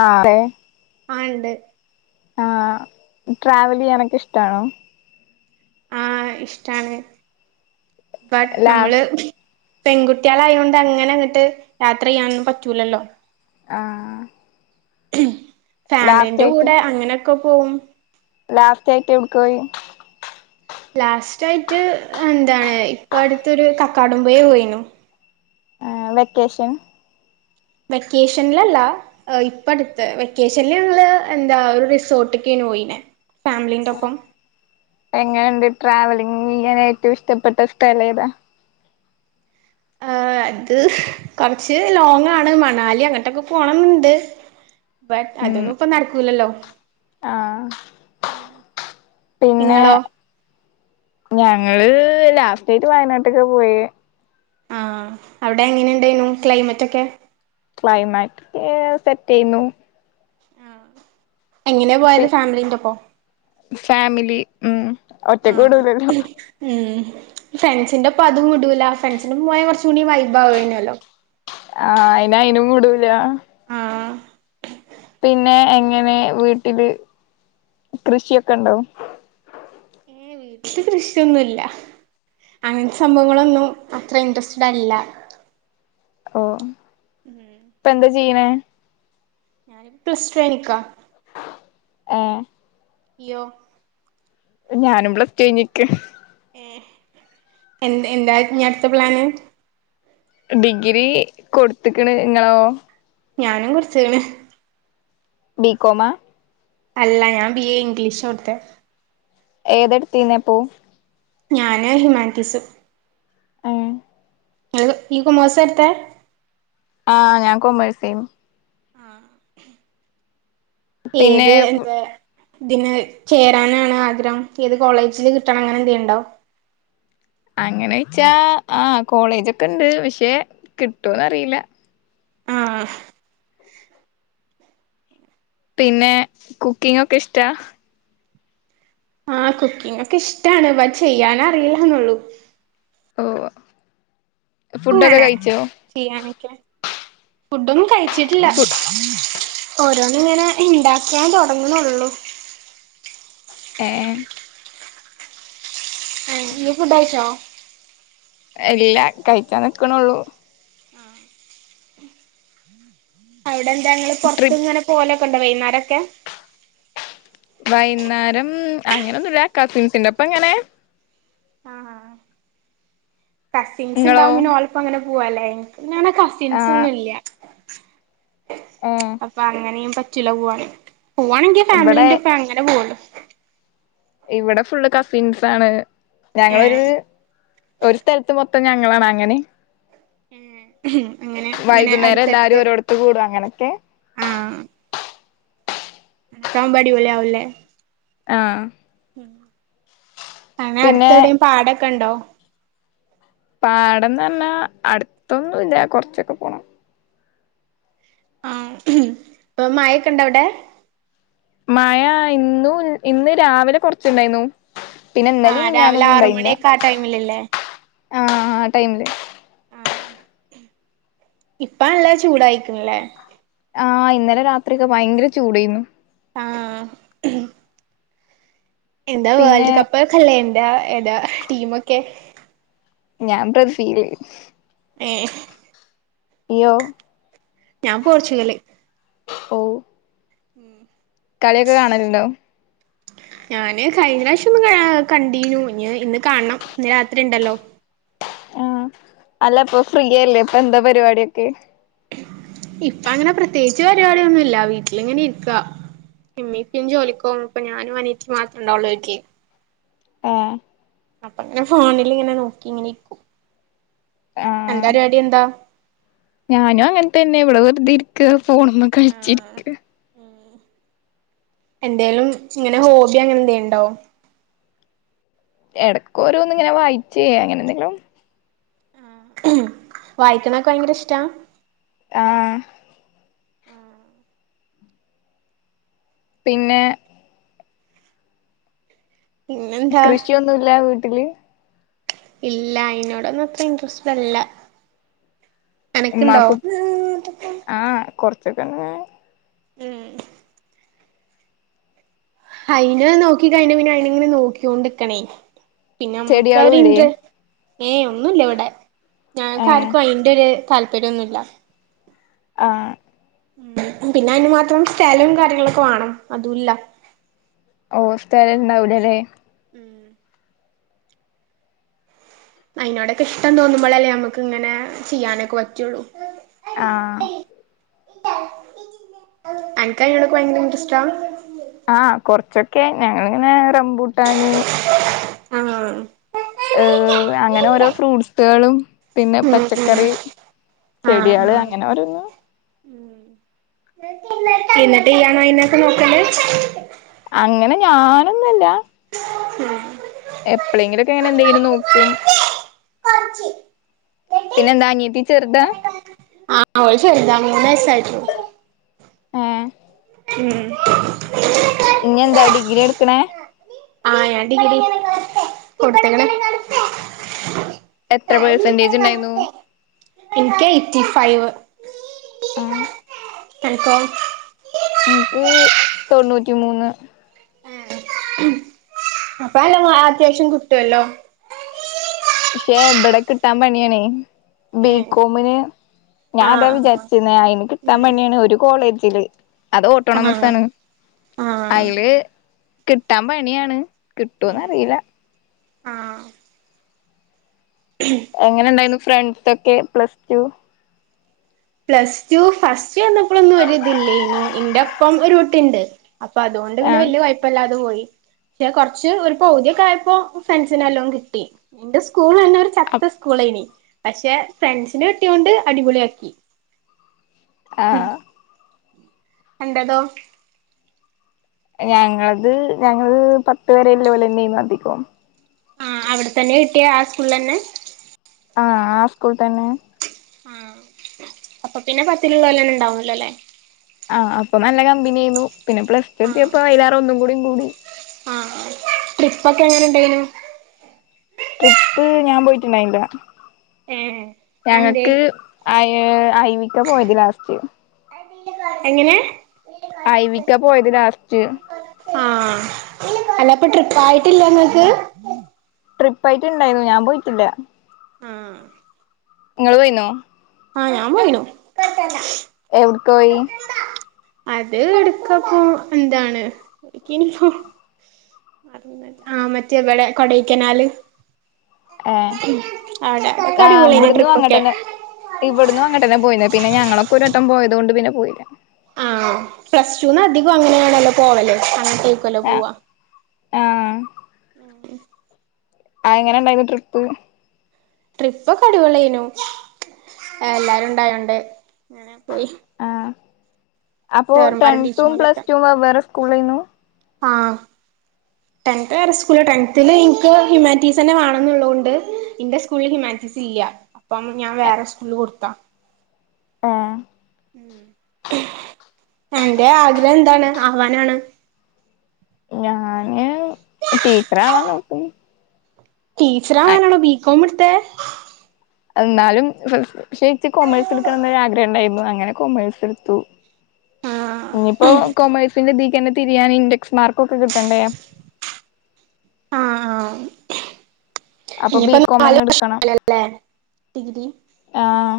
ആഹ് അതെ ആഹ് ഇണ്ട് ആഹ് ട്രാവലിയ്യാനൊക്കെ ഇഷ്ട്ടാണോ ആഹ് ഇഷ്ടാണ് ബട്ട് ലാസ് നമ്മള് പെൺകുട്ട്യാളായോണ്ട് അങ്ങനെങ്ങിട്ട് യാത്ര ചെയ്യാനൊന്നും പറ്റൂലല്ലോ ആഹ് ലാസ്റ്റ് ഫാമിലിന്റെ കൂടെ അങ്ങനൊക്കെ പോവും ലാസ്റ്റായിട്ട് എവിട്ക്കാ പോയി ലാസ്റ്റായിട്ട് എന്താണ് ഇപ്പടുത്തൊരു കക്കാടം പൊയ പോയിന്നു ആഹ് വെക്കേഷൻ വെക്കേഷനിലല്ല ആഹ് ഇപ്പടുത്ത് വെക്കേഷനിലങ്ങള് എന്താ ഒരു റിസോർട്ട്ക്കാ പോയിനെ ഫാമിലിന്റൊപ്പം എങ്ങനെണ്ട് ട്രാവലിംങ്ങെയ്യാന് ഏറ്റവും ഇഷ്ടപ്പെട്ട സ്ഥലേതാ? അത് കൊർച്ച് ലോങ്ങാണ്. മണാലി അങ്ങട്ടൊക്കെ പോണംന്നുണ്ട് ബട്ട് അതൊന്നും. ഇപ്പ നട്ക്കൂലല്ലോ ആ പിന്നെ നിങ്ങളോ ഞങ്ങള് ലാസ്റ്റയ്ട്ട് വയനാട്ട്ക്കാ പോയേ ആ അവ്ടെ എങ്ങനെണ്ടായ്നു ക്ലൈമറ്റൊക്കെ ക്ലൈമാറ്റ് ഒക്കേ സെറ്റേയ്ന്നു എങ്ങനേ പോയത് ഫാമിലിന്റൊപ്പോ ഫമിലി ഉം ഒറ്റക്ക് വ്ടുലല്ലോ ഉം ഫ്രണ്ട്സിന്റെപ്പൊ അതും വിടൂല ഫ്രണ്ട്സിന്റൊപ്പം പോയാ കൊർചൂടി വൈഭാവോയ്നല്ലോ ആ അയ്ന് അയ്നും വിടൂലാ ആഹ് പിന്നെ എങ്ങനെ വീട്ടില് കൃഷിയൊക്കെണ്ടോ? ഏ വീട്ട്ല് കൃഷിയൊന്നുല്ല അങ്ങൻത്തെ സംഭവങ്ങളൊന്നും അത്ര ഇൻട്രസ്റ്റഡ് അല്ല ഓ ഉം ഇപ്പന്താ ചെയ്യ്ണേ ഞാനിപ് പ്ലസ്റ്റു കയ്ഞ്ഞ്ക്കാ ഏഹ് ഇയ്യോ ഞാനും പ്ലസ്റ്റു കയ്ഞ്ഞ്ക്കാ എ എന്ത് എന്തായ്ര്ക്കും ഞ്ഞി അട്ത്ത പ്ലാന് ഡിഗ്രി കൊട്ത്ത്ക്ക്ണ് ങ്ങളോ? ഞാനും [unintelligible] ബീകോമാ അല്ല ഞാം ബി എ ഇംഗ്ലീഷാ കൊട്ത്തേ ഏതാട്ത്തീന്നേ അപ്പോ ഞാന് ഹിമാൻറ്റീസ് ങ്ങള് ഇയ്യ് കൊമേഴ്സാട്ത്തേ ആ ഞാൻ കോമേഴ്സേന്നു പിന്നെ ഏത് എന്തേ ഇതിന് ചേരാനാണ് ആഗ്രഹം ഏത്കോളേജ്ല് കിട്ടണം അങ്ങനെ എന്തേലുണ്ടോ? അങ്ങനെ ചോയ്ച്ചാ ആ കോളേജൊക്കെണ്ട് പഷേ കിട്ടോന്ന് അറിയില്ല ആഹ് പിന്നെ കുക്കിംങ്ങൊക്കെ ഇഷ്ടാ ആ കുക്കിംങ്ങൊക്കെ ഇഷ്ടാണ് ബട്ട് ചെയ്യാനറിയില്ലന്നൊള്ളൂ ഉവ്വ്‌ ഉവ്വ്‌ ഫുഡൊക്കെ അങ്ങനെ കഴിച്ചോ? ചെയ്യാനൊക്കെ ഫുഡൊന്നും കഴിച്ചിട്ടില്ല ഫു ഓരോന്ന്ങ്ങനെ ഇണ്ടാക്കിയാൻ തൊടങ്ങ്ണൊള്ളൂ ഏമ് യേം ഞ്ഞി ഫുഡയ്ച്ചോ ഇല്ല കഴിച്ചാ നിക്ക്ണൊള്ളൂ ആഹ് ആഹ് അവ്ടെന്താ ങ്ങള് പോർത്ത് ട്രിപ്പ് ങ്ങനെ പോലൊക്കെണ്ടാ വൈന്നാരൊക്കെ വൈന്നരം അങ്ങനെന്നുല്ല കസിൻസിന്റൊപ്പങ്ങനെ ആഹ് ആഹ് നിങ്ങളോ കസിൻസ്ണ്ടാവും പിന്നെ ഓലപ്പങ്ങനെ പൂവല്ലേ എനിക്ക് പിന്നെ അങ്ങനെ ആ കസിൻസൊന്നുല്ല്യ ഏഹ് അപ്പൊ അങ്ങനിം പറ്റൂല. പോവന്. പോവാണെങ്കി ഇബടെ ഫാമിലീന്റെപ്പെ. അങ്ങനെ പോവള്ളു.. ഇവിടെ ഫുള്ള് കസിൻസാണ്. ഏഹ് ഞങ്ങളൊര്.. ഒരു സ്ഥലത്ത് മൊത്തം ഞങ്ങളാണ് അങ്ങനി.. എ ഹ്. അങ്ങനെ ഇങ്ങനെ അടുത്തടുത്ത്.. ത്തുകൂടു. അങ്ങനൊക്കെ.. നടക്കാൻ വരൂലേ അവര്ലേ.. ആഹ് അനെ പിന്നെ അടുത്ത് എവിടെയും പാടൊക്കെ ഉണ്ടോ പാടന്ന് പറഞ്ഞാ അടുത്തൊന്നും ഇല്ല കുറച്ചൊക്കെ പോണം ആഹ് ഇപ്പൊ മായക്കുണ്ട അവിടെ മഴ ഇന്ന് ഇന്ന് രാവിലെ കുറച്ചുണ്ടായിരുന്നു പിന്നെ ഇന്നലെം ആഹ് രാവിലെ മിനിഞാനൊന്നും ആറ് ഇണ്ടായില്ല മണിയൊക്കെ ആ ടൈമിലല്ലേ ആഹ് ടൈമില് ആഹ് ഇപ്പ നല്ല ചൂടായിരിക്കണല്ലേ ആഹ് ഇന്നലെ രാത്രിക്കെ ഭയങ്കര ചൂടായിരുന്നു ആഹ് എന്താ പിന്നെ വേൾഡ് കപ്പ്ക്ക അല്ലേ എന്താ ഏതാ ടീമൊക്കെ ഞാൻ ബ്രസീല് ഏഹ് ഇയ്യോ ഞാൻ പോർച്ചുഗല് ഓഹ് ഉം കളിയൊക്കെ കാണലുണ്ടോ ഞാന് കഴിഞ്ഞ പ്രാവശ്യം ഒന്ന് കണ്ടീന്യൂ ഇ ഇന്ന് കാണണം ഇന്ന് രാത്രി ഉണ്ടല്ലോ ആഹ് അല്ലപ്പൊ ഫ്രീയല്ലേ ഇപ്പൊ എന്താ പരിപാടിയൊക്കെ ഇപ്പ അങ്ങനെ പ്രത്യേകിച്ച് പരിപാടിയൊന്നുംല്ല വീട്ടിലിങ്ങനെ ഇരിക്കാ ഇമ്മ ഇപ്പും ജോലിക്കോവും ഇപ്പൊ ഞാനും അനിയത്തിയും മാത്രം ഉണ്ടാവുള്ളൂ വീട്ടില് ഏഹ് അപ്പ അങ്ങനെ ഫോണിൽ ഇങ്ങനെ നോക്കി ഇങ്ങനെ ഇക്കൂ അന്റെ ആഹ് പരിപാടി എന്താ ഞാനും അങ്ങനെ തന്നെ ഇവിടെ വെറുത ഇരിക്ക ഫോണമ കളി ആഹ് എന്തേലും ഇങ്ങനെ ഹോബി അങ്ങനന്തേലുണ്ടോ എടക്കോരോന്ന് ഇങ്ങനെ വായിച്ച അങ്ങനെ എന്തെങ്കിലും വായിക്കണൊക്കെ ഭയങ്കര ഇഷ്ട്ടാ ആഹ് ആഹ പിന്നെ പിന്നെ എന്താ ഒന്നില്ല വീട്ടില് ഇല്ല അയിതിനോട ഒന്നും അത്ര ഇൻട്രസ്റ്റ് അല്ല അനക്ക് ഉണ്ടോ ഉമ്മാക്കും ചഖങ്ങേ ഉം അയിന് നോക്കിഴ പിന്നെ അയിന് ഇങ്ങനെ നോക്കിണ്ടിക്കണേ പിന്നെ ചെടികളും ഇല്ലേ നമ്മക്കരുണ്ട് ഏയ് ഒന്നുമില്ല ഇവിടെ ഞങ്ങക്ക ഏഹ് ആർക്കും അയിന്റെ ഒരു താല്പര്യംന്നുമല്ല ആഹ് ഉം പിന്നെ അതിന് മാത്രം സ്ഥലവും കാര്യങ്ങളൊക്കെ വിണം അതുല്ല ഓഹ് സ്ഥലണ്ടാവൂലല്ലേ ഉം അയിനോടൊക്കെ ഇഷ്ടം തോന്നുമ്പളല്ലേ നമ്മക്ക് ഇങ്ങനെ ചെയ്യാനൊക്കെ പറ്റൊള്ളൂ ആഹ് അൻക്ക് അയിനോടോക്കെ ഭയങ്കര ഇന്റട്രസ്റ്റാ ആഹ് കൊറ്ച്ചൊക്കെ ഞങ്ങള്ങ്ങനെ റംബൂട്ടാന് ആഹ് ഏഹ് അങ്ങനെ ഓരോ ഫ്രൂട്സ്കളും പിന്നെ ഉം ഉം പച്ചക്കറി ആഹ് ചെടിയേള് ആഹ് അങ്ങനെ ഓരോന്ന് ഇന്ന്ട്ട് ഈയ്യാണോ അയിനൊക്കെ നോക്കല് അങ്ങനെ ഞാനൊന്നു അല്ല ഉം എപ്പളേങ്കിലൊക്കെ എങ്ങനെ എന്തെങ്കിലും നോക്കും പഞ്ച് എ [inaudible] പിന്നെന്താ അനിയത്തി ചെറ്താ? ആഹ് ഓള് ചെറ്താണ് മൂന്നു വയസ്സായിട്ടൊള്ളൂ ഏഹ് ഉം ഇനിയെന്താ ഡിഗ്രിയാ ഇട്ക്ക്ണേ ആഹ് ഞാൻ ഡിഗ്രി കൊട്ത്ത്ക്ക്ണ് എത്ര പേർസെന്റേജ് ഇണ്ടായിന്നൂ? ഇൻക്ക് എയ്റ്റി ഫൈവ് ആഹ് അൻക്കോ ഇൻക്ക് തൊണ്ണൂറ്റി മൂന്ന് ഏഹ് അപ്പ നല്ല മാ അത്യാവശ്യം കിട്ടുവല്ലോ പക്ഷെ ഇബടെ കിട്ടാൻ പണിയാണേ ഏ ബികോമിന് ഞാൻ അതാ ആഹ് ആഹ് വിചാരിച്ചിന്നേ അയിന് കിട്ടാൻ ഉം പണിയാണ് ഒരു കോളേജില് അത് ആഹ് ആഹ് ഓട്ടോണോമസാണ് അയില് കിട്ടാൻ പണിയാണ് ഉം കിട്ടോന്നറീല്ല ആഹ് എങ്ങനെ ഇണ്ടായിരുന്നു ഫ്രണ്ട്സൊക്കെ plus two plus two first വന്നപ്പളൊന്നും ഒരു ഇതില്ലേന്നു ഇൻ്റെ ഒപ്പം ഒരു കുട്ടീണ്ട് അപ്പൊ അതുകൊണ്ട് പിന്നെ ആഹ് വല്യ കൊയപ്പല്ലാതെ പോയി പക്ഷേ കൊറച്ച് ഒരു പൗതിയൊക്കെ ആയപ്പോ ഫ്രെണ്ട്സിനെല്ലോം കിട്ടി ഇൻ്റെ സ്കൂള് തന്നെ ഒരു അപ് ചത്ത സ്കൂളേനി പക്ഷെ ഫ്രണ്ട്സിനെ കിട്ടിയോണ്ട് അടിപൊളിയാക്കി ആഹ് അൻ്റതോ ഞങ്ങൾത് ഞങ്ങള് പത്ത് വരേ ഇല്ലോലെന്നേന്നു അധികും ആഹ് അവിടെത്തന്നെ കിട്ടിയാ ആ സ്കൂൾളെന്നെ ആഹ് ആ സ്കൂൾ തന്നെ ആഹ് അപ്പ പിന്നെ പത്തില്ള്ളോലെന്നെ ഇണ്ടാവല്ലോലേ? ആഹ് അപ്പ നല്ല കമ്പനിയേന്നു പിന്നെ പ്ലസ് ടു ആഹ് എത്തിയപ്പോ അയിലേറെ ഒന്നുകൂടി കൂടി ആഹ് ട്രിപ്പൊക്കെ എങ്ങനെ ഇണ്ടേയിരുന്നു ട്രിപ്പ് ഞാൻ പോയിട്ടുണ്ടായില്ല ഏഹ് അതെന്തേ ഞങ്ങക്ക് അയ് അയിവിക്ക പോയത് ലാസ്റ്റ് എങ്ങനെ. ഐവിക പോയത് ലാസ്റ്റ്. ആഹ് അല്ലപ്പ ട്രിപ്പായിട്ടില്ലങ്ങക്ക്. ട്രിപ്പയിട്ടുണ്ടായിന്നു ഞാൻ പോയിട്ടില്ല. ആഹ്. ഇങ്ങള് പോയിന്നോ. ആഹ് ഞാൻ പോയിനു. എവിട്ക്കോയി. അത് എട്ക്കപ്പൊ എന്താണ് എട്ക്കേനിപ്പൊ. ആ മറ്റേ ഇവടെ കൊടൈക്കനാല്. ഏഹ് ഉം അവ്ടെ ഒക്കടിപൊള്യേനി ട്രിപ്പക്കെ. ഇവട്ന്നു അങ്ങട്ടെന്നെ പോയിനെ പിന്നെ ഞങ്ങളൊക്കെ ഒരട്ടം പോയത് കൊണ്ട് പിന്നെ പോയില. ആഹ് പ്ലസ് ടൂന്ന് അധികം അങ്ങനെയാണല്ലോ പോവല് അങ്ങട്ടേക്കൊല്ലൊ ആഹ് പോവാ. ആഹ് ഉം. ആഹ് എങ്ങനെണ്ടായിന്നു ട്രിപ്പ്. ട്രിപ്പൊക്കടിപൊള്യേനു ഏഹ് എല്ലാരും ഇണ്ടായോണ്ട് അങ്ങനെ പോയി. ആഹ് അപ്പൊ സാറുമാരും ടെൻത്തും ടീച്ചർമാരൊക്കെ പ്ലസ്ടും വെവ്വേറെ സ്കൂളേന്നു. ആഹ്. ടെൻത് വേറെസ്കൂള് ടെൻത്തില് ഇൻക്ക് ഹ്യുമാറ്റീസെന്നെ വേണംന്നുള്ളോണ്ട് ഇന്റെ സ്കൂൾല് ഹ്യുമാൻറ്റീസ് ഇല്ല. അപ്പം ഞാൻ വേറെ സ്കൂൾല് കൊട്ത്താ. ഏഹ്. അന്റെ ആഗ്രഹം എന്താണ് ആവാനാണ്. ഞാന് ടീച്ചറാവാൻ നോക്ക്ന്ന്. ടീച്ചറാവാനാണോ ബീകോം ഇട്ത്തെ. എന്നാലും ഫസ് പക്ഷെ ഇച്ച് കൊമേഴ്സ്ട്ക്കണംന്നൊരു ആഗ്രഹം ണ്ടായിന്നു അങ്ങനെ കൊമേഴ്സ്ട്ത്തു. ആഹ് ഇഞ്ഞിപ്പൊ കൊമേഴ്സിന്റെ തീക്കന്നെ തിരിയാന് ഇൻഡക്സ് മാർക്കൊക്കെ കിട്ടണ്ടേ. അപ്പൊ ഇഞ്ഞ്പ്പ ബികോം നാല് തന്നെ എടുക്കണം വർഷല്ലേ ഡിഗ്രി. ആഹ്.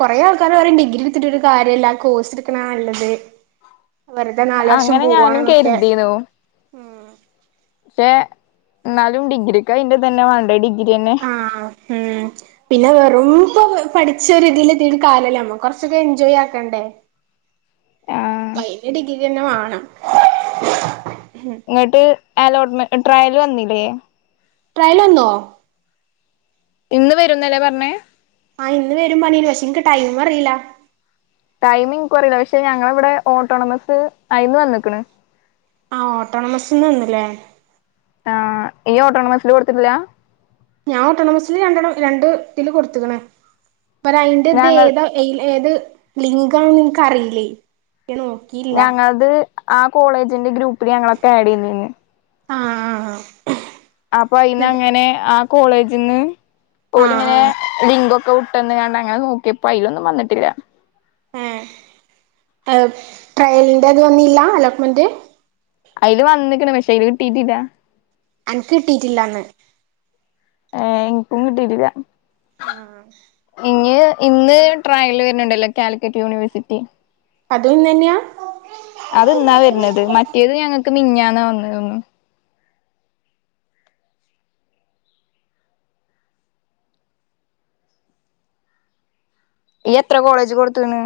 കൊറെ ആൾക്കാര് പറയും ഡിഗ്രിട്ത്തിട്ട് ഒര് കാര്യോല്ല കോഴ്സ്ട്ക്ക്ണാ നല്ലത്. വെർതെ നാല് വർഷം അങ്ങനെ ഞാനും പോവാണ്ന്നൊക്കെ. കരുതിന്നു പക്ഷെ ഇന്നാലും ഡിഗ്രിക്ക് അയ്ന്റതന്നെ വേണ്ടേ ഡിഗ്രിയെന്നെ. ആഹ് ഉം പിന്നെ വെറും ഇപ്പോ പഠിച്ചര് തിലെത്തീട്ട് കാര്യല്ലല്ലോ നമ്മക്ക് കൊർച്ചൊക്കെ എൻജോയാക്കണ്ടേ. ആ അപ്പയ്ന് ഡിഗ്രിന്നെ വേണം. ഇന്നട്ട് അലോട്ട്മെന്റ് ട്രയല് വന്നിലേ. ട്രയല് വന്നോ. ഇന്ന് വരുന്നല്ലേ പർഞ്ഞേ. ആഹ് ഇന്ന് വരും പർഞ്ഞീന് പക്ഷേ ഇൻക്ക് ടൈം അറില. ടൈമ് ഇൻക്കു അറീല പക്ഷെ ഞങ്ങളവടെ ഓട്ടോണമസ് അയിന്ന് വന്ന്ക്ക്ണ്. ആഹ് ഓട്ടോണമസ്ന്ന് വന്നല്ലേ. ആഹ് ഇയ്യ് ഓട്ടോണമസ്സില് കൊടുത്തിട്ടില്ല. ഞാൻ ഓട്ടോണമസില് രണ്ടെണ് രണ്ട് തില് കൊടുത്ത്ക്ക്ണ് ഞങ്ങൾ പ്പരയ്ന്റെതേതാ. എയ് ഏത് ലിങ്കാണെന്ന് ഇൻക്ക് അറീലെയ് ഞാൻ നോ ഞങ്ങൾത് ആ കോളേജിന്റെ ഗ്രൂപ്പില് ഞങ്ങളൊക്കെ ആഡെയ്തീലെ. ആഹാ ആഹാ അപ്പൊ അയിന്ന് അങ്ങനെ ആ കോളേജിൽന്ന് ആഹ് ഓലിങ്ങനെ ആഹ് ലിങ്ക് ഒക് വിട്ട് തന്ന് അങ്ങനെ നോക്കിയപ്പോ അതിലൊന്നും വന്നിട്ടില്ല ഏഹ് ട്രയലിന്റെത് വന്നില്ല അലോട്ട്മെന്റ് അയില് വന്ന്ക്ക്ണ് പക്ഷേ അയില് കിട്ടീട്ടില്ല അനക്ക് കിട്ടിയിട്ടില്ലാന്ന് ഏഹ് എനിക്കും കിട്ടിട്ടില്ല ആഹ് ഇഞ്ഞ് ഇന്ന് നോക്കണം ട്രയല് വരുന്നുണ്ടല്ലോ കാലിക്കറ്റ് യൂണിവേഴ്സിറ്റി അതും ന്ന് തന്നെയാ അത് ന്നാ വരുന്നത് മറ്റേത് ഞങ്ങൾക്ക് മിഞ്ഞാന്ന് വന്ന് തോന്ന്ന്ന് യ്യ് എത്ര കോളേജില് കൊടുത്തുക്ക്ണ്